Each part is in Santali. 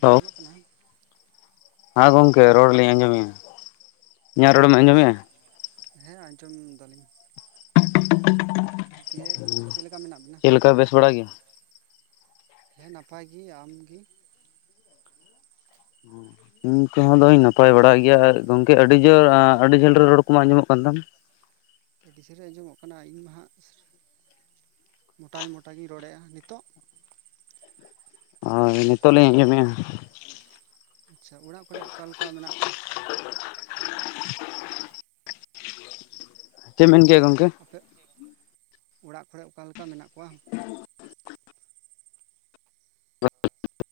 ᱦᱮᱞᱳ ᱠᱟᱱᱟ᱾ ᱦᱮᱸ ᱜᱚᱝᱠᱮ ᱨᱚᱲᱞᱤᱧ ᱟᱸᱡᱚᱢᱮᱜᱼᱟ᱾ ᱤᱧᱟᱹᱜ ᱨᱚᱲᱮᱢ ᱟᱸᱡᱚᱢᱮᱜᱼᱟ ᱦᱮᱸ ᱟᱸᱡᱚᱢ ᱫᱟᱞᱤᱧ᱾ ᱫᱤᱭᱮ ᱪᱮᱫ ᱞᱮᱠᱟ ᱢᱮᱱᱟᱜ ᱵᱤᱱᱟ? ᱪᱮᱫ ᱞᱮᱠᱟ ᱵᱮᱥ ᱵᱟᱲᱟ ᱜᱮ? ᱦᱮᱸ ᱱᱟᱯᱟᱭ ᱜᱤ, ᱟᱢᱜᱤ? [unintelligible] ᱤᱧ ᱠᱚᱦᱚᱸ ᱫᱚᱧ ᱱᱟᱯᱟᱭ ᱵᱟᱲᱟ ᱜᱮᱭᱟ ᱜᱚᱝᱠᱮ ᱟᱹᱰᱤ ᱡᱳᱨ ᱟᱹᱰᱤ ᱡᱷᱟᱹᱞ ᱨᱮ ᱨᱚᱲ ᱠᱚᱢᱟ ᱟᱸᱡᱚᱢᱚᱜ ᱠᱟᱱ ᱛᱟᱢ? ᱟᱹᱰᱤ ᱡᱷᱟᱹᱞ ᱨᱮ ᱟᱸᱡᱚᱢᱚᱜ ᱠᱟᱱᱟ ᱤᱧᱢᱟ ᱦᱟᱸᱜ ᱢᱚᱴᱟ ᱢᱚᱴᱟᱤᱧ ᱨᱚᱲᱮᱫ-ᱟ ᱱᱤᱛᱚᱜ? ᱦᱳᱭ ᱱᱤᱛᱚᱜ ᱞᱤᱧ ᱟᱸᱡᱚᱢᱮᱜ-ᱟ᱾ ᱟᱪᱪᱷᱟ ᱚᱲᱟᱜ ᱠᱚᱨᱮ ᱚᱠᱟ ᱞᱮᱠᱟ ᱢᱮᱱᱟᱜ ᱠᱚᱣᱟ? ᱪᱮᱫᱢ ᱢᱮᱱ ᱠᱮᱜ-ᱟ ᱜᱚᱢᱠᱮ? ᱟᱯᱮ ᱚᱲᱟᱜ ᱠᱚᱨᱮ ᱚᱠᱟ ᱞᱮᱠᱟ ᱢᱮᱱᱟᱜ ᱠᱚᱣᱟ? [unintelligible] [unintelligible]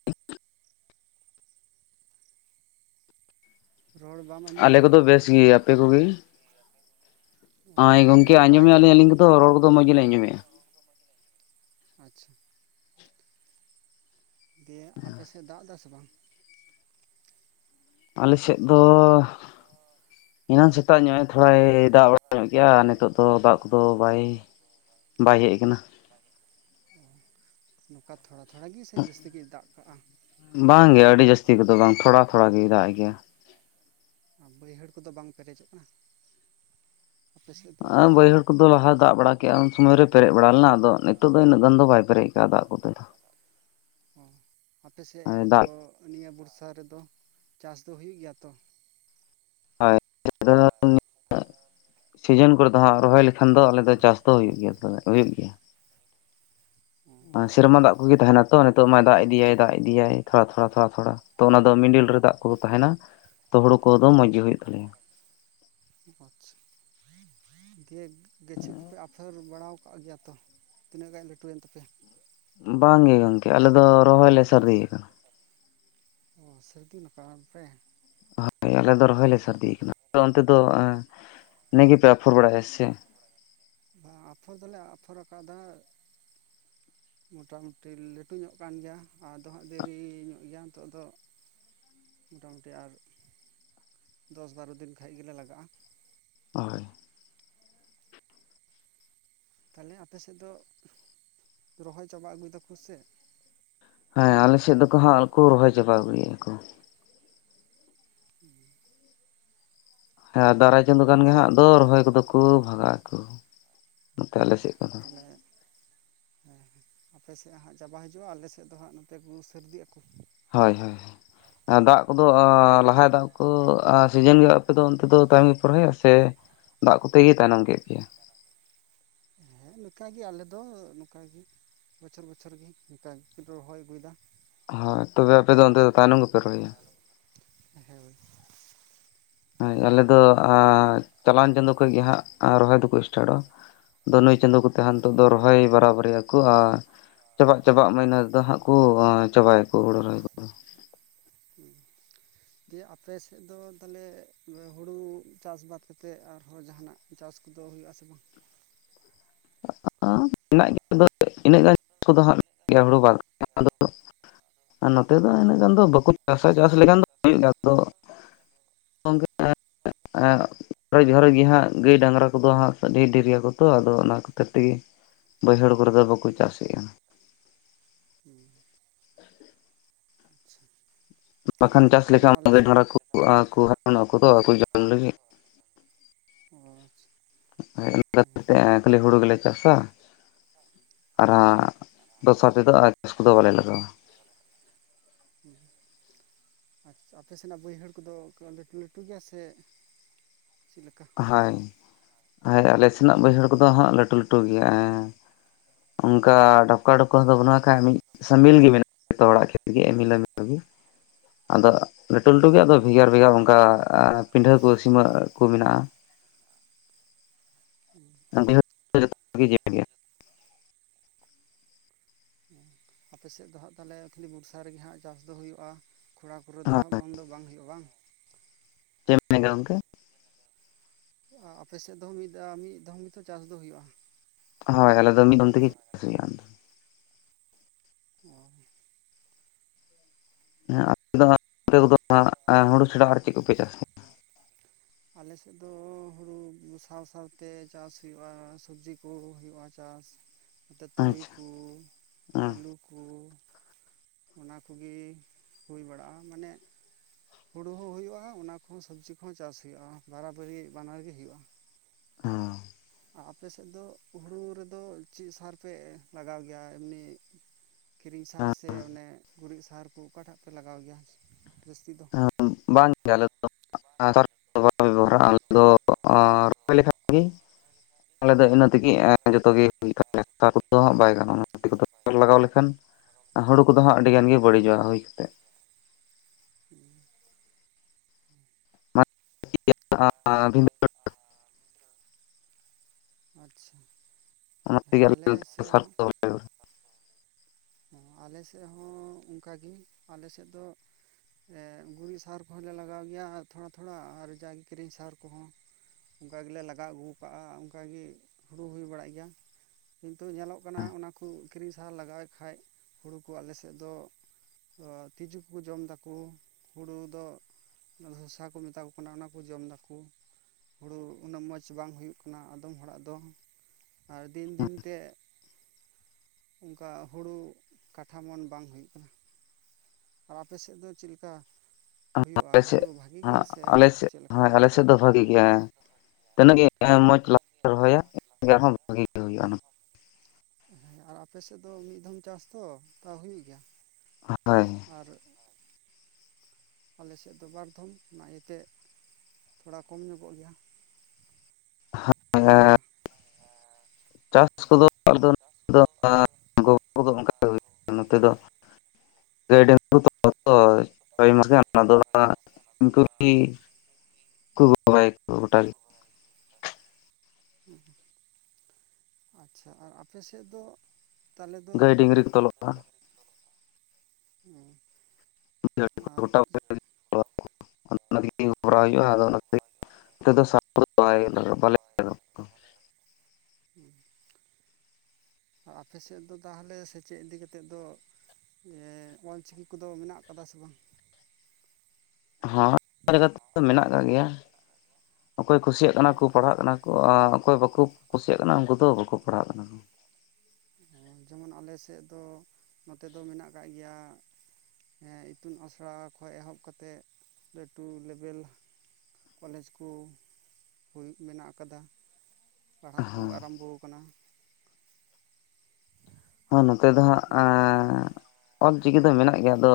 ᱨᱚᱲ ᱵᱟᱢ ᱟᱸᱡᱚᱢ ᱟᱞᱮ ᱮᱫᱟ ᱠᱚᱫᱚ ᱵᱮᱥᱜᱤ ᱟᱯᱮ ᱠᱚᱜᱮ ᱚ ᱦᱳᱭ ᱦᱮᱸ ᱜᱚᱢᱠᱮ ᱱᱟᱯᱟᱭ ᱟᱸᱡᱚᱢᱮ ᱜᱮ ᱟᱞᱤᱧ ᱞᱤᱧ ᱠᱚᱫᱚ ᱨᱚᱲ ᱠᱚᱫᱚ ᱢᱚᱡᱽ ᱜᱮᱞᱤᱧ ᱟᱸᱡᱚᱢᱮ-ᱟ᱾ ᱟᱪᱪᱷᱟ᱾ ᱫᱤᱭᱮ ᱟᱯᱮ ᱥᱮᱫ ᱫᱟᱜ ᱫᱟ ᱥᱮ ᱵᱟᱝ? ᱟᱞᱮ ᱥᱮᱫ ᱫᱚ ᱮᱱᱟᱝ ᱥᱮᱛᱟᱜ ᱧᱚᱜ ᱮ ᱛᱷᱚᱲᱟᱭ ᱫᱟᱜ ᱵᱟᱲᱟ ᱧᱚᱜ ᱜᱮᱭᱟ ᱱᱤᱛᱚᱜ ᱫᱚ ᱫᱟᱜ ᱠᱚᱫᱚ ᱵᱟᱭ ᱵᱟᱭ ᱦᱮᱡ ᱠᱟᱱᱟ ᱾ ᱱᱚᱝᱠᱟ ᱛᱷᱚᱲᱟ ᱛᱷᱚᱲᱟ ᱜᱤ ᱥᱮ ᱡᱟᱹᱥᱛᱤ ᱜᱮᱭ ᱫᱟᱜ ᱠᱟᱜ-ᱟ᱾ ᱵᱟᱝ ᱜᱮ ᱟᱹᱰᱤ ᱡᱟᱹᱥᱛᱤ ᱠᱚᱫᱚ ᱵᱟᱝ ᱛᱷᱚᱲᱟ ᱛᱷᱚᱲᱟ ᱜᱮᱭ ᱫᱟᱜᱮᱜ ᱜᱮᱭᱟ᱾ ᱟᱨ ᱵᱟᱹᱭᱦᱟᱹᱲ ᱠᱚᱫᱚ ᱵᱟᱝ ᱯᱮᱨᱮᱡᱚᱜ ᱠᱟᱱᱟ? ᱟᱯᱮ ᱥᱮᱫ ᱫᱚ [unintelligible] ᱵᱟᱹᱭᱦᱟᱹᱲ ᱠᱚᱫᱚ ᱞᱟᱦᱟᱭ ᱫᱟᱜ ᱵᱟᱲᱟ ᱠᱮᱜ-ᱟ ᱩᱱ ᱥᱚᱢᱚᱭ ᱨᱮ ᱯᱮᱨᱮᱡ ᱵᱟᱲᱟ ᱞᱮᱱᱟ ᱟᱫᱚ ᱱᱤᱛᱚᱜ ᱫᱚ ᱤᱱᱟᱹᱜ ᱜᱟᱱ ᱫᱚ ᱵᱟᱭ ᱯᱮᱨᱮᱡ ᱠᱟᱜ-ᱟ ᱫᱟᱜ ᱠᱚᱛᱮ ᱫᱚ᱾ ᱚ ᱟᱯᱮ ᱥᱮᱫ ᱫᱚ ᱫᱟᱜ ᱱᱤᱭᱟᱹ ᱵᱚᱨᱥᱟ ᱨᱮᱫᱚ ᱪᱟᱥ ᱫᱚ ᱦᱩᱭᱩᱜ ᱜᱮᱭᱟ ᱛᱚ ᱾ [unintelligible] ᱥᱤᱡᱤᱱ ᱠᱚᱨᱮ ᱫᱚ ᱦᱟᱸᱜ ᱨᱚᱦᱚᱭ ᱞᱮᱠᱷᱟᱱ ᱫᱚ ᱟᱞᱮ ᱫᱚ ᱪᱟᱥ ᱫᱚ ᱦᱩᱭᱩᱜ ᱜᱮᱭᱟ ᱦᱩᱭᱩᱜ ᱜᱮᱭᱟ᱾ ᱚ ᱥᱮᱨᱢᱟ ᱫᱟᱜ ᱠᱚᱜᱮ ᱛᱟᱦᱮᱱᱟ ᱛᱚ ᱱᱤᱛᱚᱜ ᱢᱟᱭ ᱫᱟᱜ ᱤᱫᱤᱭᱟᱭ ᱫᱟᱜ ᱤᱫᱤᱭᱟᱭ ᱛᱷᱚᱲᱟ ᱛᱷᱚᱲᱟ ᱛᱷᱚᱲᱟ ᱛᱷᱚᱲᱟ᱾ ᱛᱚ ᱚᱱᱟᱫᱚ ᱢᱤᱰᱤᱞ ᱨᱮ ᱫᱟᱜ ᱠᱚᱫᱚ ᱛᱟᱦᱮᱱᱟ ᱛᱚ ᱦᱩᱲᱳ ᱠᱚᱫᱚ ᱢᱚᱸᱡᱽ ᱜᱮ ᱦᱩᱭᱩᱜ ᱛᱟᱞᱮᱭᱟ ᱾ [unintelligible] ᱫᱤᱭᱮ ᱜᱟᱹᱪᱷᱤ ᱠᱚᱯᱮ ᱟᱯᱷᱮᱨ ᱵᱟᱲᱟᱣ ᱠᱟᱜ ᱜᱮᱭᱟ ᱛᱚ ᱛᱤᱱᱟᱹᱜ ᱜᱟᱱ ᱞᱟᱹᱴᱩᱭᱮᱱ ᱛᱟᱯᱮᱭᱟ? ᱵᱟᱝᱜᱮ ᱜᱚᱝᱠᱮ ᱟᱞᱮ ᱫᱚ ᱨᱚᱦᱚᱭ ᱞᱮ ᱥᱟᱨᱫᱤ ᱟᱠᱟᱱᱟ᱾ ᱚᱻ ᱥᱟᱹᱨᱫᱤᱱ ᱟᱠᱟᱱ ᱯᱮ ᱾ ᱦᱳᱭ ᱟᱞᱮ ᱫᱚ ᱨᱚᱦᱚᱭ ᱞᱮ ᱥᱟᱨᱫᱤᱭ ᱟᱠᱟᱱᱟ ᱟᱯᱮ ᱚᱱᱛᱮ ᱫᱚ ᱱᱮᱜ ᱮ ᱜᱮᱯᱮ ᱟᱯᱷᱚᱨ ᱵᱟᱲᱟᱭᱟ ᱥᱮ ᱪᱮᱫ? ᱵᱟᱝ ᱟᱯᱷᱚᱨ ᱫᱚᱞᱮ ᱟᱯᱷᱚᱨ ᱟᱠᱟᱫᱟ ᱾ ᱢᱚᱴᱟᱢᱩᱴᱤ ᱞᱟᱹᱴᱩ ᱧᱚᱜ ᱠᱟᱱ ᱜᱮᱭᱟ ᱟᱫᱚ ᱦᱟᱸᱜ ᱫᱮᱨᱤ ᱧᱚᱜ ᱜᱮᱭᱟ ᱱᱤᱛᱚᱜ ᱫᱚ ᱾ ᱢᱚᱴᱟᱢᱩᱴᱤ ᱟᱨ ᱫᱚᱥ ᱵᱟᱨᱚ ᱫᱤᱱ ᱠᱷᱟᱡ ᱜᱮᱞᱮ ᱞᱟᱜᱟᱜ-ᱟ᱾ ᱦᱳᱭ ᱾ ᱛᱟᱦᱚᱞᱮ ᱟᱯᱮ ᱥᱮᱫ ᱫᱚ ᱨᱚᱦᱚᱭ ᱪᱟᱵᱟ ᱟᱹᱜᱩᱭ ᱫᱟᱠᱚ ᱥᱮ? ᱦᱮᱸ ᱟᱞᱮ ᱥᱮᱫ ᱫᱚᱠᱚ ᱦᱟᱸᱜ ᱠᱚ ᱨᱚᱦᱚᱭ ᱪᱟᱵᱟ ᱟᱹᱜᱩᱭᱮᱟ ᱠᱚ ᱾ [unintelligible] ᱦᱮᱸ ᱫᱟᱨᱟᱭ ᱪᱟᱸᱫᱳ ᱜᱟᱱ ᱜᱮ ᱦᱟᱸᱜ ᱫᱚ ᱨᱚᱦᱚᱭ ᱠᱚᱫᱚ ᱠᱚ ᱵᱷᱟᱜᱟᱜ ᱟᱠᱚ᱾ ᱱᱚᱛᱮ ᱚ ᱟᱞᱮ ᱥᱮᱫ ᱠᱚᱫᱚ ᱛᱟᱦᱚᱞᱮ ᱦᱮᱸᱮ ᱟᱯᱮ ᱥᱮᱫ ᱦᱟᱸᱜ ᱪᱟᱵᱟ ᱦᱤᱡᱩᱜ-ᱟ ᱟᱞᱮ ᱥᱮᱫ ᱫᱚ ᱦᱟᱸᱜ ᱱᱚᱛᱮ [unintelligible] ᱥᱟᱨᱫᱤ ᱟᱠᱚ ᱦᱳᱭ ᱦᱳᱭ ᱾ ᱫᱟᱜ ᱠᱚᱫᱚ ᱞᱟᱦᱟ ᱫᱟᱜ ᱠᱚ ᱥᱤᱡᱮᱱ ᱜᱮ ᱟᱯᱮ ᱫᱚ ᱚᱱᱛᱮ ᱫᱚ ᱛᱟᱭᱚᱢ ᱜᱮ ᱯᱮ ᱨᱚᱦᱚᱭᱟ ᱥᱮ ᱫᱟᱜ ᱠᱚᱛᱮ ᱜᱮ ᱛᱟᱭᱱᱚᱢ ᱠᱮᱫ ᱯᱮᱭᱟ? ᱦᱮᱸ ᱱᱤᱝᱠᱟᱜᱮ ᱟᱞᱮ ᱫᱚ ᱱᱚᱝᱠᱟᱜᱮ ᱾ ᱵᱚᱪᱷᱚᱨ ᱵᱚᱪᱷᱚᱨ ᱜᱮ ᱱᱤᱝᱠᱟ ᱜᱮ ᱨᱚᱦᱚᱭ ᱟᱹᱜᱩᱭ ᱫᱟ ᱾ ᱦᱚᱸ ᱛᱚᱵᱮ ᱟᱯᱮ ᱫᱚ ᱚᱱᱛᱮ ᱫᱚ ᱛᱟᱭᱱᱚᱢ ᱜᱮ ᱯᱮ ᱨᱚᱦᱭᱟ, ᱦᱳᱭ, ᱟᱞᱮ ᱫᱚ ᱪᱟᱞᱟᱣᱮᱱ ᱪᱟᱸᱫᱳ ᱠᱷᱚᱱ ᱜᱮ ᱦᱟᱸᱜ ᱨᱚᱦᱚᱭ ᱫᱚ ᱠᱚ ᱥᱴᱟᱴᱼᱟ, ᱫᱚ ᱱᱩᱭ ᱪᱟᱸᱫᱳ ᱠᱚᱛᱮ ᱦᱟᱸᱜ ᱱᱤᱛᱳᱜ ᱫᱚ ᱨᱚᱦᱚᱭ ᱵᱟᱨᱟᱵᱟᱹᱨᱤ ᱟᱠᱚ ᱟ ᱪᱟᱵᱟᱜ ᱪᱟᱵᱟᱜ ᱢᱟᱹᱭᱱᱟᱹ ᱨᱮᱫᱚ ᱦᱟᱸᱜ ᱠᱚ ᱪᱟᱵᱟᱭ ᱟᱠᱚ, [unintelligible] ᱫᱤᱭᱮ ᱟᱯᱮ ᱥᱮᱫ ᱫᱚ ᱛᱟᱦᱚᱞᱮ ᱦᱩᱲᱩ ᱪᱟᱥ ᱵᱟᱫᱽ ᱠᱟᱛᱮᱫ ᱟᱨ ᱦᱚᱸ ᱡᱟᱦᱟᱱᱟᱜ ᱪᱟᱥ ᱠᱚ ᱫᱚ ᱦᱩᱭᱩᱜ ᱟᱥᱮ ᱵᱟᱝ? [inaudible] ᱟᱨ ᱱᱚᱛᱮ ᱫᱚ ᱤᱱᱟᱹᱜ ᱜᱟᱱ ᱫᱚ ᱵᱟᱠᱚ ᱪᱟ ᱥᱟ ᱪᱟᱥ ᱞᱮᱠᱷᱟᱱ ᱦᱳᱭᱳᱜ ᱜᱮᱭᱟ, ᱟᱫᱚ [inaudible] [unintelligible] ᱜᱮ ᱦᱟᱸᱜ ᱜᱟᱹᱭ ᱰᱟᱝᱨᱟ ᱠᱚ ᱫᱚ ᱦᱟᱸᱜ ᱰᱷᱮᱨ ᱜᱮᱭᱟ ᱠᱚ ᱛᱚ ᱟᱫᱚ ᱚᱱᱟ, ᱵᱟᱹᱭᱦᱟᱹᱲ ᱠᱚᱨᱮ ᱫᱚ ᱵᱟᱠᱚ ᱪᱟᱥ ᱮᱼᱟ, [unintelligible] [unintelligible] ᱵᱟᱠᱷᱟᱱ ᱪᱟᱥ ᱡᱮᱢᱚᱱ ᱞᱮᱠᱷᱟᱱ [inaudible] ᱟᱞᱮ ᱥᱮᱫ ᱡᱚᱢ ᱞᱟᱹᱜᱤᱫ ᱚᱻ ᱟᱪᱷᱟ, [inaudible] ᱠᱷᱟᱹᱞᱤ ᱦᱳᱲᱳ ᱜᱮᱞᱮ ᱪᱟᱥᱟ᱾ ᱟᱨ ᱦᱮᱸ ᱦᱟᱸᱜ ᱫᱚᱥᱟᱨ ᱛᱮ ᱫᱚ ᱟᱨ ᱪᱟᱥ ᱠᱚ ᱫᱚ ᱵᱟᱞᱮ ᱞᱟᱜᱟᱣᱟ᱾ ᱦᱩᱸ, ᱟᱪᱷᱟ ᱟᱯᱮ ᱥᱮᱱᱟᱜ ᱵᱟᱹᱭᱦᱟᱹᱲ ᱠᱚ ᱫᱚ ᱠᱟ ᱞᱟᱹᱴᱩ ᱞᱟᱹᱴᱩ ᱜᱮᱭᱟ ᱥᱮ ᱪᱮᱫ ᱞᱮᱠᱟ? ᱦᱳᱭ ᱦᱚᱭ ᱟᱞᱮ ᱥᱮᱱᱟᱜ ᱵᱟᱹᱭᱦᱟᱹᱲ ᱠᱚ ᱫᱚ ᱦᱟᱸᱜ ᱞᱟᱹᱴᱩ ᱞᱟᱹᱴᱩ ᱜᱮᱭᱟ ᱮᱸ᱾ ᱚᱱᱠᱟ ᱰᱷᱟᱯᱠᱟ ᱰᱷᱚᱯᱠᱚ ᱠᱚᱸ ᱫᱚ ᱵᱟᱹᱱᱩᱜ-ᱟ, ᱠᱷᱟᱡ ᱢᱤᱫᱼᱼ [inaudible] ᱟᱫᱚ ᱞᱟᱹᱴᱩ ᱞᱟᱹᱴᱩ ᱜᱮ ᱟᱫᱚ ᱵᱷᱮᱜᱟᱨ ᱵᱷᱮᱜᱟᱨ ᱚᱝᱠᱟ ᱯᱤᱱᱰᱷᱦᱟᱹ ᱠᱩ ᱥᱤᱢᱟᱹ ᱠᱩ ᱢᱮᱱᱟᱜ-ᱟ ᱾ [inaudible] ᱟᱯᱮ ᱥᱮᱜ ᱫᱚ ᱦᱟᱸᱜ ᱛᱟᱦᱚᱞᱮ ᱠᱷᱟᱹᱞᱤ ᱵᱩᱨᱥᱟ ᱨᱮ ᱜᱮ ᱦᱟᱸᱜ ᱪᱟᱥ ᱫᱚ ᱦᱩᱭᱩᱜ-ᱟ᱾ ᱠᱷᱚᱲᱟ ᱠᱚᱨᱮ ᱫᱚ ᱦᱟᱸᱜ ᱵᱟᱝ ᱫᱚ ᱵᱟᱝ ᱦᱳᱭᱳᱜ-ᱟ ᱵᱟᱝ᱾ [inaudible] ᱜᱚᱢᱠᱮ? ᱟ ᱟᱯᱮ ᱥᱮᱜ ᱫᱚ ᱢᱤᱫ ᱫᱷᱟᱣ ᱢᱤᱫ ᱫᱷᱚᱢ ᱜᱮ ᱛᱚ ᱪᱟᱥ ᱫᱚ ᱦᱩᱭᱩᱜ-ᱟ ᱾ ᱦᱳᱭ ᱟᱞᱮ ᱫᱚ ᱢᱤᱫ [inaudible] ᱛᱮᱜᱮ ᱪᱟᱥ ᱦᱩᱭᱩᱜ-ᱟ ᱱᱚᱛᱮ᱾ ᱚᱻ, [inaudible] ᱦᱩᱲᱩ ᱪᱷᱟᱰᱟ ᱟᱨ ᱪᱮᱫ ᱠᱚᱯᱮ ᱪᱟᱥᱟ? ᱟᱞᱮ ᱥᱮᱜ ᱫᱚ ᱦᱩᱲᱩ ᱥᱟᱶ ᱥᱟᱶᱛᱮ ᱪᱟᱥ ᱦᱩᱭᱩᱜ-ᱟ, ᱥᱚᱵᱽᱡᱤ ᱠᱩ ᱦᱩᱭᱩᱜ-ᱟ ᱪᱟᱥ᱾ ᱱᱚᱛᱮ ᱛᱩᱲᱤ ᱟᱪᱪᱷᱟ ᱠᱩ, ᱦᱮᱸ ᱟᱹᱞᱩ ᱠᱩ, ᱚᱱᱟ ᱠᱩᱜᱤ ᱦᱩᱭ ᱵᱟᱲᱟᱜ-ᱟ, ᱢᱟᱱᱮ ᱦᱩᱲᱩ ᱦᱚᱸ ᱦᱩᱭᱩᱜ-ᱟ ᱚᱱᱟ ᱠᱚ ᱦᱚᱸ ᱥᱚᱵᱽᱡᱤ ᱠᱚ ᱦᱚᱸ ᱪᱟᱥ ᱦᱩᱭᱩᱜ-ᱟ, ᱵᱟᱨᱟᱼᱵᱟᱹᱨᱤ ᱵᱟᱱᱟᱨ ᱜᱮ ᱦᱩᱭᱩᱜ-ᱟ᱾ ᱚᱸᱻ, ᱟᱸᱻ ᱟᱯᱮ ᱥᱮᱜ ᱫᱚ ᱦᱩᱲᱩ ᱨᱮ ᱫᱚ ᱪᱮᱜ ᱥᱟᱦᱟᱨ ᱯᱮ ᱞᱟᱜᱟᱣ ᱜᱮᱭᱟ ᱮᱢᱱᱤ? ᱠᱤᱨᱤᱧ ᱥᱟᱦᱟᱨ ᱥᱮ ᱚᱱᱮ ᱜᱩᱨᱤᱡᱽ ᱥᱟᱦᱟᱨ ᱠᱩ ᱴᱟᱜ ᱯᱮ ᱞᱟᱜᱟᱣ ᱜᱮᱭᱟ ᱡᱟᱹᱥᱛᱤ ᱫᱚ? [inaudible] [inaudible] ᱵᱷᱟᱜᱮ ᱟᱞᱮ ᱫᱚ ᱤᱱᱟᱹ ᱛᱮᱜᱮ ᱮᱸ ᱡᱚᱛᱚ ᱜᱮ [inaudible] ᱞᱟᱜᱟᱣ ᱞᱮᱠᱷᱟᱱᱼᱼ ᱟ ᱦᱩᱲᱩ ᱠᱚ ᱫᱚ ᱦᱟᱸᱜ ᱟᱹᱰᱤ ᱜᱟᱱ ᱜᱮ ᱵᱟᱹᱲᱤᱡᱚᱜ-ᱟ ᱦᱩᱭ ᱠᱟᱛᱮᱜ ᱾ [unintelligible] ᱢᱟᱛ [inaudible] ᱟᱪᱪᱷᱟ ᱦᱮᱸ ᱟᱞᱮ ᱥᱮᱜ ᱥᱟᱨ ᱦᱚᱸ ᱠᱚᱫᱚ ᱵᱟᱞᱮ ᱟᱸᱻᱟᱞᱮ ᱥᱮᱜ ᱦᱚᱸ ᱚᱱᱠᱟ ᱜᱮ ᱟᱞᱮ ᱥᱮᱜ ᱫᱚ ᱮ ᱜᱩᱨᱤᱡ ᱥᱟᱦᱟᱨ ᱠᱚᱦᱚᱸ ᱞᱮ ᱞᱟᱜᱟᱣ ᱜᱮᱭᱟ ᱛᱷᱚᱲᱟ ᱛᱷᱚᱲᱟ ᱟᱨ ᱡᱟᱜᱮ ᱠᱤᱨᱤᱧ ᱥᱟᱦᱟᱨ ᱠᱩᱦᱚᱸ ᱚᱝᱠᱟ ᱜᱮᱞᱮ ᱞᱟᱜᱟᱣ ᱟᱹᱜᱩᱣ ᱠᱟᱜᱼᱟ ᱚᱱᱠᱟ ᱜᱮ ᱦᱩᱲᱩ ᱦᱩᱭ ᱵᱟᱲᱟᱜ ᱜᱮᱭᱟ᱾ ᱠᱤᱱᱛᱩ ᱧᱮᱞᱚᱜ ᱠᱟᱱᱟ ᱚᱱᱟ ᱠᱩ ᱠᱤᱨᱤᱧ ᱥᱟᱦᱟᱨ ᱞᱟᱜᱟᱣᱮᱜ ᱠᱷᱟᱡ ᱦᱩᱲᱩ ᱠᱚ ᱟᱞᱮ ᱥᱮᱜ ᱫᱚ ᱫᱚ ᱛᱤᱡᱩ ᱠᱚᱠᱚ ᱡᱚᱢ ᱫᱟᱠᱚ ᱦᱩᱲᱩ ᱫᱚ ᱚᱱᱟ ᱫᱷᱚᱥᱟ ᱠᱚ ᱢᱮᱛᱟ ᱠᱚ ᱠᱟᱱᱟ ᱚᱱᱟ ᱠᱩ ᱡᱚᱢ ᱫᱟᱠᱩ᱾ ᱦᱩᱲᱩ ᱩᱱᱟᱹᱜ ᱢᱚᱡᱽ ᱵᱟᱝ ᱦᱩᱭᱩᱜ ᱠᱟᱱᱟ ᱟᱫᱚᱢ ᱦᱚᱲᱟᱜ ᱫᱚ᱾ ᱟᱨ ᱫᱤᱱ ᱫᱤᱱ ᱛᱮ ᱩᱝᱠᱟ ᱦᱩᱲᱩ ᱠᱟᱴᱷᱟ ᱢᱚᱱ ᱵᱟᱝ ᱦᱩᱭᱩᱜ ᱠᱟᱱᱟ, ᱟᱨ ᱟᱯᱮ ᱥᱮᱜ ᱫᱚ ᱪᱤᱜ ᱞᱮᱠᱟ? ᱦᱩᱭᱩᱜᱼᱟ ᱟᱞᱮ ᱦᱩᱲᱩ ᱵᱷᱟᱜᱤ ᱜᱮ ᱥᱮ ᱪᱮᱜ ᱞᱮᱠᱟ? ᱥᱮᱜ ᱫᱚ ᱵᱷᱟᱜᱤ ᱜᱮ ᱦᱮᱸ, ᱛᱤᱱᱟᱹᱜ ᱜᱮ ᱢᱚᱸᱡᱽ ᱞᱮ ᱨᱚᱦᱚᱭᱟ ᱤᱱᱟᱹᱜ ᱟᱨ ᱦᱚᱸ ᱵᱷᱟᱜᱤ ᱜᱮ ᱦᱩᱭᱩᱜ-ᱟ ᱚᱱᱟ᱾ ᱦᱮᱸ ᱟᱨ ᱟᱯᱮ ᱥᱮᱜ ᱫᱚ ᱢᱤᱫ ᱫᱷᱚᱢ ᱪᱟᱥ ᱛᱚ ᱛᱟᱣ ᱦᱩᱭᱩᱜ ᱜᱮᱭᱟ᱾ ᱟ ᱦᱳᱭ᱾ ᱟᱨ ᱟᱞᱮ ᱥᱮᱜ ᱫᱚ ᱵᱟᱨ ᱫᱷᱚᱢ ᱚᱱᱟ ᱤᱭᱟᱹ ᱛᱮ᱾ ᱛᱷᱚᱲᱟ ᱠᱚᱢ ᱧᱚᱜᱚᱜ ᱜᱮᱭᱟ ᱱᱟᱝᱠᱟ᱾ ᱪᱟᱥ ᱠᱚᱫᱚ ᱟᱫᱚ [inaudible] ᱱᱚᱛᱮ ᱫᱚ᱾ ᱜᱟᱹᱭ ᱰᱟᱹᱝᱨᱤ ᱦᱚᱸ [inaudible] ᱩᱱᱠᱩ ᱜᱤ ᱠᱩ, ᱨᱚᱦᱚᱭᱟᱹᱠᱩ ᱜᱚᱴᱟ ᱜᱮ᱾ ᱦᱩᱸ ᱦᱩᱸ ᱟᱪᱪᱷᱟ ᱟᱨ ᱟᱯᱮ‌ ᱥᱮᱜ ᱫᱚ? ᱛᱟᱦᱞᱮ ᱫᱚ ᱜᱟᱹᱭ ᱰᱟᱹᱝᱨᱤ ᱠᱚ ᱛᱚᱞᱚᱜᱼᱟ ᱟᱨ [inaudible] [unintelligible] ᱚᱱᱟ [inaudible] ᱠᱚᱨᱟᱣ ᱦᱩᱭᱩᱜᱼᱟ, ᱟᱫᱚ ᱚᱱᱟᱛᱮ [inaudible] ᱵᱟᱞᱮ ᱦᱚᱸ ᱦᱩᱸ ᱟᱨ ᱟᱯᱮ ᱥᱮᱫ ᱫᱚ ᱛᱟᱦᱟᱞᱮ ᱥᱮᱪᱮᱫ ᱤᱫᱤ ᱠᱟᱛᱮᱫ ᱫᱚ ᱤᱭᱮᱸ ᱚᱞ ᱪᱤᱠᱤ ᱠᱚᱫᱚ ᱢᱮᱱᱟᱜ ᱠᱟᱫᱟ ᱥᱮ ᱵᱟᱝ? ᱦᱚᱸ [unintelligible] ᱞᱮᱠᱟᱛᱮ ᱫᱚ ᱢᱮᱱᱟᱜ ᱠᱟᱜ ᱜᱮᱭᱟ᱾ ᱚᱠᱚᱭ ᱠᱩᱥᱤᱭᱟᱜ ᱠᱟᱱᱟ ᱠᱚ, ᱯᱟᱲᱦᱟᱜ ᱠᱟᱱᱟ ᱠᱚ ᱟᱨ ᱚᱠᱚᱭ ᱵᱟᱠᱚ ᱠᱩᱥᱤᱭᱟᱜ ᱠᱟᱱᱟ ᱩᱱᱠᱩ ᱫᱚ ᱵᱟᱠᱚ ᱯᱟᱲᱦᱟᱜ ᱠᱟᱱᱟ ᱾ ᱡᱮᱢᱚᱱ ᱟᱞᱮ ᱥᱮᱜ ᱫᱚ, ᱱᱚᱛᱮ ᱫᱚ ᱢᱮᱱᱟᱜ ᱠᱟᱜ ᱜᱮᱭᱟ ᱦᱮᱸ ᱤᱛᱩᱱ ᱟᱥᱲᱟ ᱠᱷᱚᱱ ᱮᱦᱚᱵ ᱠᱟᱛᱮᱫ ᱞᱟᱹᱴᱩ ᱞᱮᱵᱮᱞ ᱠᱚᱞᱮᱡᱽ ᱠᱩ ᱦᱳᱭ ᱢᱮᱱᱟᱜ ᱠᱟᱫᱟ, ᱯᱟᱲᱦᱟᱜ ᱠᱩ ᱦᱮᱸ ᱟᱨᱟᱢᱵᱚ ᱠᱟᱱᱟ᱾ ᱦᱮᱸ ᱱᱚᱛᱮ ᱫᱚ ᱦᱟᱸᱜ ᱚᱞᱪᱤᱠᱤ ᱫᱚ ᱢᱮᱱᱟᱜ ᱜᱮᱭᱟ ᱟᱫᱚ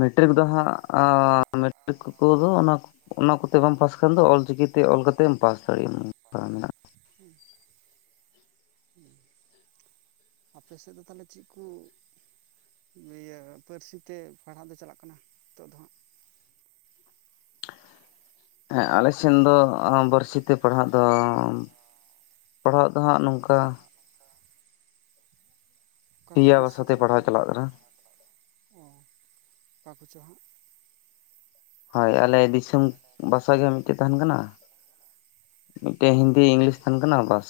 ᱢᱮᱴᱨᱤᱠ ᱫᱚ ᱦᱟᱸᱜ ᱢᱮᱴᱨᱤᱠ ᱠᱚᱫᱚ ᱚᱱᱟ ᱚᱱᱟ ᱠᱚᱛᱮ ᱵᱟᱢ ᱯᱟᱥ ᱠᱷᱟᱱ ᱫᱚ ᱚᱞᱪᱤᱠᱤᱛᱮ ᱚᱞ ᱠᱟᱛᱮᱫ ᱮᱢ ᱯᱟᱥ ᱫᱟᱲᱮᱭᱟᱜᱼᱟ᱾ ᱦᱩᱸ ᱦᱩᱸ, ᱟᱯᱮ ᱥᱮᱫ ᱫᱚ ᱛᱟᱦᱞᱮ ᱪᱮᱜ ᱠᱩ ᱤᱭᱟᱹ ᱯᱟᱹᱨᱥᱤᱛᱮ ᱯᱟᱲᱦᱟᱜ ᱫᱚ ᱪᱟᱞᱟᱜ ᱠᱟᱱᱟ, ᱱᱤᱛᱚᱜ ᱫᱚ ᱦᱟᱸᱜ᱾ ᱦᱮᱸ ᱟᱞᱮ ᱥᱮᱱ ᱫᱚ [unintelligible] ᱛᱮ ᱯᱟᱲᱦᱟᱜ ᱫᱚ ᱯᱟᱲᱦᱟᱜ ᱫᱚ ᱦᱟᱸᱜ ᱱᱚᱝᱠᱟ ᱚᱠᱟ ᱠᱚ ᱯᱮᱭᱟ ᱯᱟᱹᱨᱥᱤ ᱵᱷᱟᱥᱟᱛᱮ ᱪᱟᱞᱟᱜ ᱯᱟᱲᱦᱟᱣ ᱠᱟᱱᱟ? ᱚ ᱚᱠᱟ ᱠᱚᱪᱚ ᱦᱟᱸᱜ ᱦᱳᱭ, ᱟᱞᱮ ᱫᱤᱥᱚᱢ ᱵᱷᱟᱥᱟ ᱜᱮ ᱢᱤᱫᱴᱮᱡ ᱛᱟᱦᱮᱱ ᱠᱟᱱᱟ᱾ ᱢᱤᱫᱴᱮᱱ ᱦᱤᱱᱫᱤ ᱤᱝᱞᱤᱥ ᱛᱟᱦᱮᱱ ᱠᱟᱱᱟ, ᱵᱟᱥ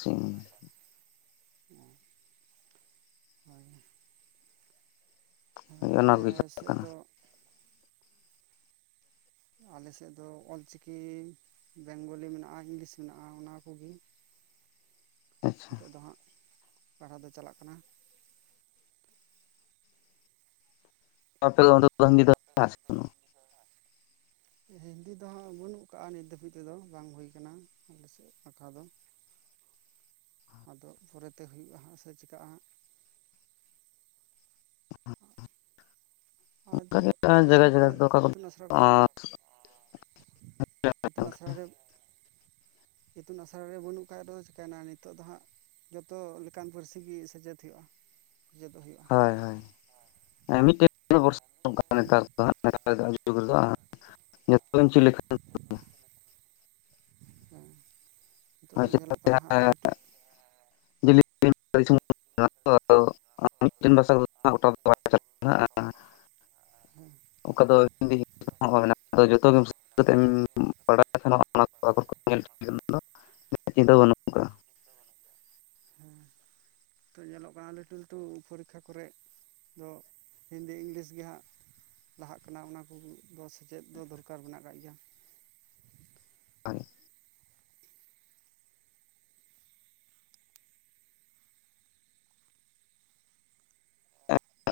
ᱚᱸ [unintelligible] ᱦᱮᱸ, ᱚᱱᱟ ᱠᱚᱜᱮ ᱟᱞᱮ ᱪᱟᱞᱟᱜ ᱥᱮᱫ ᱠᱟᱱᱟ ᱫᱚ ᱟᱞᱮ ᱥᱮᱫ ᱫᱚ ᱚᱞᱪᱤᱠᱤ ᱵᱮᱝᱜᱚᱞᱤ ᱢᱮᱱᱟᱜ-ᱟ ᱤᱝᱞᱤᱥ ᱢᱮᱱᱟᱜ-ᱟ ᱚᱱᱟᱠᱩᱜᱤ ᱟᱪᱪᱷᱟ ᱾ ᱱᱤᱛᱳᱜ ᱫᱚ ᱦᱟᱸᱜ, ᱯᱟᱲᱦᱟᱣ ᱫᱚ ᱪᱟᱞᱟᱜ ᱠᱟᱱᱟ ᱾ [unintelligible] ᱦᱤᱱᱫᱤ ᱫᱚ ᱦᱟᱸᱜ ᱵᱟᱹᱱᱩᱜ ᱠᱟᱜᱼᱟ ᱱᱤᱛ ᱫᱷᱟᱹᱵᱤᱡ ᱛᱮᱫᱚ ᱵᱟᱝ ᱦᱩᱭ ᱠᱟᱱᱟ ᱟᱞᱮ ᱥᱮᱫ ᱯᱷᱟᱠᱟ ᱫᱚ ᱾ ᱟᱫᱚ ᱯᱚᱨᱮᱛᱮ ᱦᱩᱭᱩᱜ-ᱟ ᱦᱟᱸᱜ ᱥᱮ ᱪᱮᱠᱟᱜ-ᱟ ᱦᱟᱸᱜ᱾ ᱟᱫᱚ ᱡᱟᱭᱜᱟ ᱤᱥᱠᱩᱞ ᱡᱟᱭᱜᱟ ᱠᱚᱨᱮᱜ ᱫᱚ ᱚᱠᱟ ᱠᱚᱫᱚ ᱤᱛᱩᱱ ᱟᱥᱲᱟ ᱠᱚᱨᱮᱜ ᱤᱛᱩᱱ ᱟᱥᱲᱟ ᱨᱮ ᱤᱛᱩᱱ ᱟᱥᱲᱟ ᱨᱮ ᱵᱟᱹᱱᱩᱜ ᱠᱷᱟᱡ ᱨᱮᱦᱚᱸ ᱪᱤᱠᱟᱹᱭᱱᱟ ᱱᱤᱛᱚᱜ ᱫᱚ ᱦᱟᱸᱜ ᱡᱚᱛᱚ ᱞᱮᱠᱟᱱ ᱯᱟᱹᱨᱥᱤ ᱜᱮ ᱥᱮᱪᱮᱫ ᱦᱳᱭᱳᱜ-ᱟ, ᱥᱮᱪᱮᱫᱚᱜ ᱦᱳᱭᱳᱜ-ᱟ᱾ ᱦᱳᱭ ᱦᱳᱭ [unintelligible] [unintelligible] ᱦᱮᱸ, ᱱᱤᱛᱳᱜ ᱫᱚ ᱧᱮᱞᱚᱜ ᱠᱟᱱᱟ ᱦᱟᱸᱜ ᱞᱟᱹᱴᱩ [unintelligible] [unintelligible] [unintelligible] [unintelligible] [unintelligible] [unintelligible] [unintelligible] ᱪᱤᱱᱛᱟᱹ ᱵᱟᱹᱱᱩᱜ ᱟᱠᱟᱫᱟ ᱦᱮᱸ, ᱱᱤᱛᱚᱜ ᱛᱚ ᱧᱮᱞᱚᱜ ᱠᱟᱱᱟ ᱞᱟᱹᱴᱩ ᱞᱟᱹᱴᱩ ᱯᱚᱨᱤᱠᱠᱷᱟ ᱠᱚᱨᱮᱜ ᱫᱚ ᱦᱤᱱᱫᱤ ᱤᱝᱞᱤᱥ ᱜᱮ ᱦᱟᱸᱜ ᱞᱟᱦᱟᱜ ᱠᱟᱱᱟ, ᱚᱱᱟ ᱠᱚᱫᱚ ᱥᱮᱪᱮᱫ ᱫᱚ ᱫᱚᱨᱠᱟᱨ ᱢᱮᱱᱟᱜ ᱟᱠᱟᱫ ᱜᱮᱭᱟ ᱾ [unintelligible]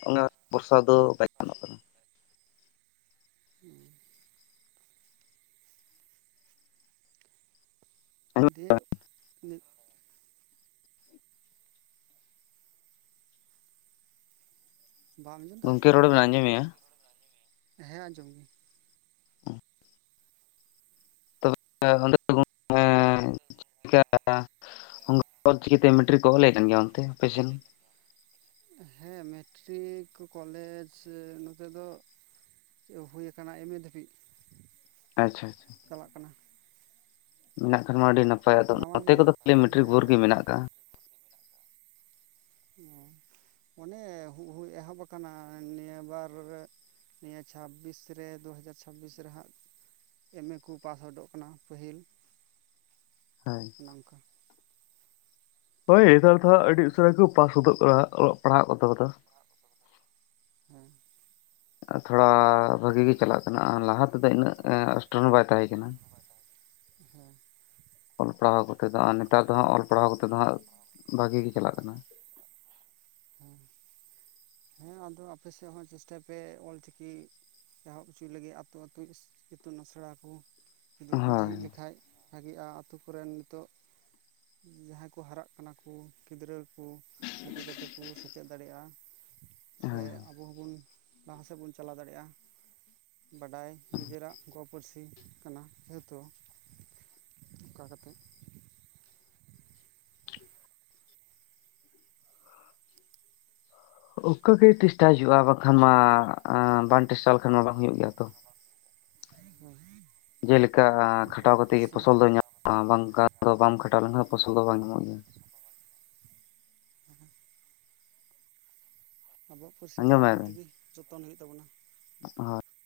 ᱚᱱᱟ ᱵᱚᱨᱥᱟ ᱫᱚ ᱵᱟᱭ ᱜᱟᱱᱚᱜ ᱠᱟᱱᱟ ᱾ [unintelligible] ᱠᱟᱱᱟ ᱫᱤᱭᱮ [unintelligible] ᱵᱟᱢ ᱟᱸᱡᱚᱢᱫᱟ? ᱜᱚᱢᱠᱮ ᱨᱚᱲ ᱵᱮᱱ ᱟᱸᱡᱚᱢ ᱢᱮ-ᱟ? ᱦᱮᱸ ᱟᱸᱡᱚᱢ ᱜᱮ ᱾ [unintelligible] ᱪᱤᱠᱤᱛᱮ ᱢᱮᱴᱨᱤ ᱠᱚ ᱚᱞᱮ ᱠᱟᱱ ᱜᱮᱭᱟ ᱚᱱᱛᱮ ᱟᱯᱮ ᱥᱮᱱ? ᱦᱮᱸ ᱢᱮᱴᱨᱤᱠ ᱠᱚᱞᱮᱡ ᱱᱚᱛᱮ ᱫᱚ ᱦᱩᱭ ᱟᱠᱟᱱᱟ ᱮᱢ ᱮ ᱫᱷᱟᱹᱵᱤᱡ ᱾ ᱟᱪᱪᱷᱟ ᱾ ᱪᱟᱞᱟᱜ ᱠᱟᱱᱟ ᱾ ᱢᱮᱱᱟᱜ ᱠᱷᱟᱱ ᱢᱟ ᱟᱹᱰᱤ ᱱᱟᱯᱟᱭ ᱟᱫᱚ ᱱᱟᱣᱟ ᱱᱚᱛᱮ ᱜᱮ ᱠᱚᱫᱚ ᱠᱷᱟᱹᱞᱤ ᱢᱮᱴᱨᱤᱠ ᱵᱷᱳᱨ ᱦᱮᱸ ᱜᱮ ᱢᱮᱱᱟᱜ ᱟᱠᱟᱫᱟ ᱾ ᱚ ᱟᱱᱮ ᱦᱩᱭ ᱮᱦᱚᱵ ᱟᱠᱟᱱᱟ ᱱᱤᱭᱟᱹ ᱵᱟᱨ ᱱᱤᱭᱟᱹ ᱪᱷᱟᱵᱽᱵᱤᱥ ᱨᱮ ᱫᱩᱦᱟᱡᱟᱨ ᱪᱷᱟᱵᱵᱤᱥ ᱨᱮ ᱦᱟᱸᱜ ᱮᱢ ᱮ ᱠᱚ ᱯᱟᱥ ᱚᱰᱳᱠᱚ ᱠᱟᱱᱟ ᱯᱟᱹᱦᱤᱞ᱾ [unintelligible] ᱱᱚᱝᱠᱟ ᱦᱳᱭ ᱱᱮᱛᱟᱨ ᱫᱚ ᱟᱹᱰᱤ ᱩᱥᱟᱹᱨᱟ ᱠᱚ ᱯᱟᱥ ᱜᱫᱚᱜ ᱠᱟᱱᱟ ᱚᱞᱚᱜ ᱯᱟᱲᱦᱟᱜ ᱠᱚᱛᱚ ᱫᱚ ᱾ ᱦᱮᱸ ᱾ ᱛᱷᱚᱲᱟ ᱵᱷᱟᱜᱤ ᱜᱮ ᱪᱟᱞᱟᱜ ᱠᱟᱱᱟ ᱟᱨ ᱞᱟᱦᱟ ᱛᱮᱫᱚ ᱤᱱᱟᱹᱜ [unintelligible] ᱵᱟᱭ ᱛᱟᱦᱮᱸ ᱠᱟᱱᱟ ᱾ ᱦᱮᱸ ᱚᱞ ᱯᱟᱲᱦᱟᱣ ᱠᱚ ᱠᱚᱛᱮ ᱫᱚ, ᱟᱨ ᱱᱮᱛᱟᱨ ᱫᱚ ᱦᱟᱸᱜ ᱚᱞ ᱯᱟᱲᱦᱟᱣ ᱠᱟᱛᱮ ᱫᱚ ᱦᱟᱸᱜ ᱵᱷᱟᱜᱤ ᱜᱮ ᱪᱟᱞᱟᱜ ᱠᱟᱱᱟ ᱾ ᱦᱩᱸ, ᱦᱮᱸ ᱟᱫᱚ ᱟᱯᱮᱥᱮᱫ ᱦᱚᱸ ᱪᱮᱥᱴᱟᱭ ᱯᱮ ᱚᱞᱪᱤᱠᱤ ᱮᱦᱚᱵ ᱦᱚᱪᱚᱭ ᱞᱟᱹᱜᱤᱫ ᱟᱹᱛᱩ ᱟᱹᱛᱩ ᱤᱛᱩᱱ ᱟᱥᱲᱟ ᱠᱚ ᱡᱩᱫᱤ ᱠᱚ ᱦᱳᱭ ᱡᱷᱤᱡ ᱞᱮᱠᱷᱟᱡ ᱵᱷᱟᱜᱤᱮᱜᱼᱟ, ᱟᱛᱳ ᱠᱚᱨᱮᱱ ᱱᱤᱛᱚᱜ ᱡᱟᱦᱟᱸᱭ ᱠᱚ ᱦᱟᱨᱟᱜ ᱠᱟᱱᱟ ᱠᱚ ᱜᱤᱫᱽᱨᱟᱹ ᱠᱚ ᱩᱱᱠᱩ ᱡᱟᱛᱮ ᱠᱚ ᱥᱮᱪᱮᱫ ᱫᱟᱲᱮᱜᱼᱟ ᱾ ᱥᱮ ᱦᱳᱭ ᱟᱵᱚ ᱦᱚᱸᱵᱚᱱ ᱞᱟᱦᱟ ᱥᱮᱫ ᱵᱚᱱ ᱪᱟᱞᱟᱣ ᱫᱟᱲᱮᱜᱼᱟ ᱾ ᱵᱟᱰᱟᱭ ᱱᱤᱡᱮᱨᱟᱜ ᱜᱚ ᱯᱟᱹᱨᱥᱤ ᱠᱟᱱᱟ ᱾ ᱡᱮᱦᱮᱛᱩ ᱚᱱᱠᱟ ᱠᱟᱛᱮᱜ ᱚᱱᱠᱟ ᱜᱮ ᱪᱮᱥᱴᱟᱣ ᱦᱩᱭᱩᱜᱼᱟ ᱵᱟᱝᱠᱷᱟᱱ ᱢᱟ ᱵᱟᱝ ᱴᱮᱥᱴᱟ ᱞᱮᱠᱷᱟᱱ ᱢᱟ ᱵᱟᱝ ᱦᱩᱭᱩᱜ ᱜᱮᱭᱟ ᱛᱚ ᱾ ᱦᱮᱸ [inaudible] ᱡᱮᱞᱮᱠᱟ ᱠᱷᱟᱴᱟᱣ ᱠᱟᱛᱮ ᱜᱮ ᱯᱷᱚᱥᱚᱞ ᱫᱚ ᱧᱟᱢᱚᱜᱼᱟ ᱵᱟᱝᱠᱷᱟᱱ ᱫᱚ ᱵᱟᱢ ᱠᱷᱟᱴᱟᱣ ᱞᱮᱱᱠᱷᱟᱱ ᱫᱚ ᱯᱷᱚᱥᱚᱞ ᱫᱚ ᱵᱟᱝ ᱧᱟᱢᱚᱜ ᱜᱮᱭᱟ ᱾ ᱥᱚᱵ ᱦᱚ [unintelligible] ᱟᱵᱩᱣᱟᱜ ᱯᱟᱹᱨᱥᱤ ᱫᱚ ᱟᱸᱡᱚᱢᱮ ᱟᱵᱚ ᱛᱮᱜᱤ ᱡᱚᱛᱚᱱ ᱦᱩᱭᱩᱜ ᱛᱟᱵᱚᱱᱟ ᱾ ᱦᱳᱭ ᱾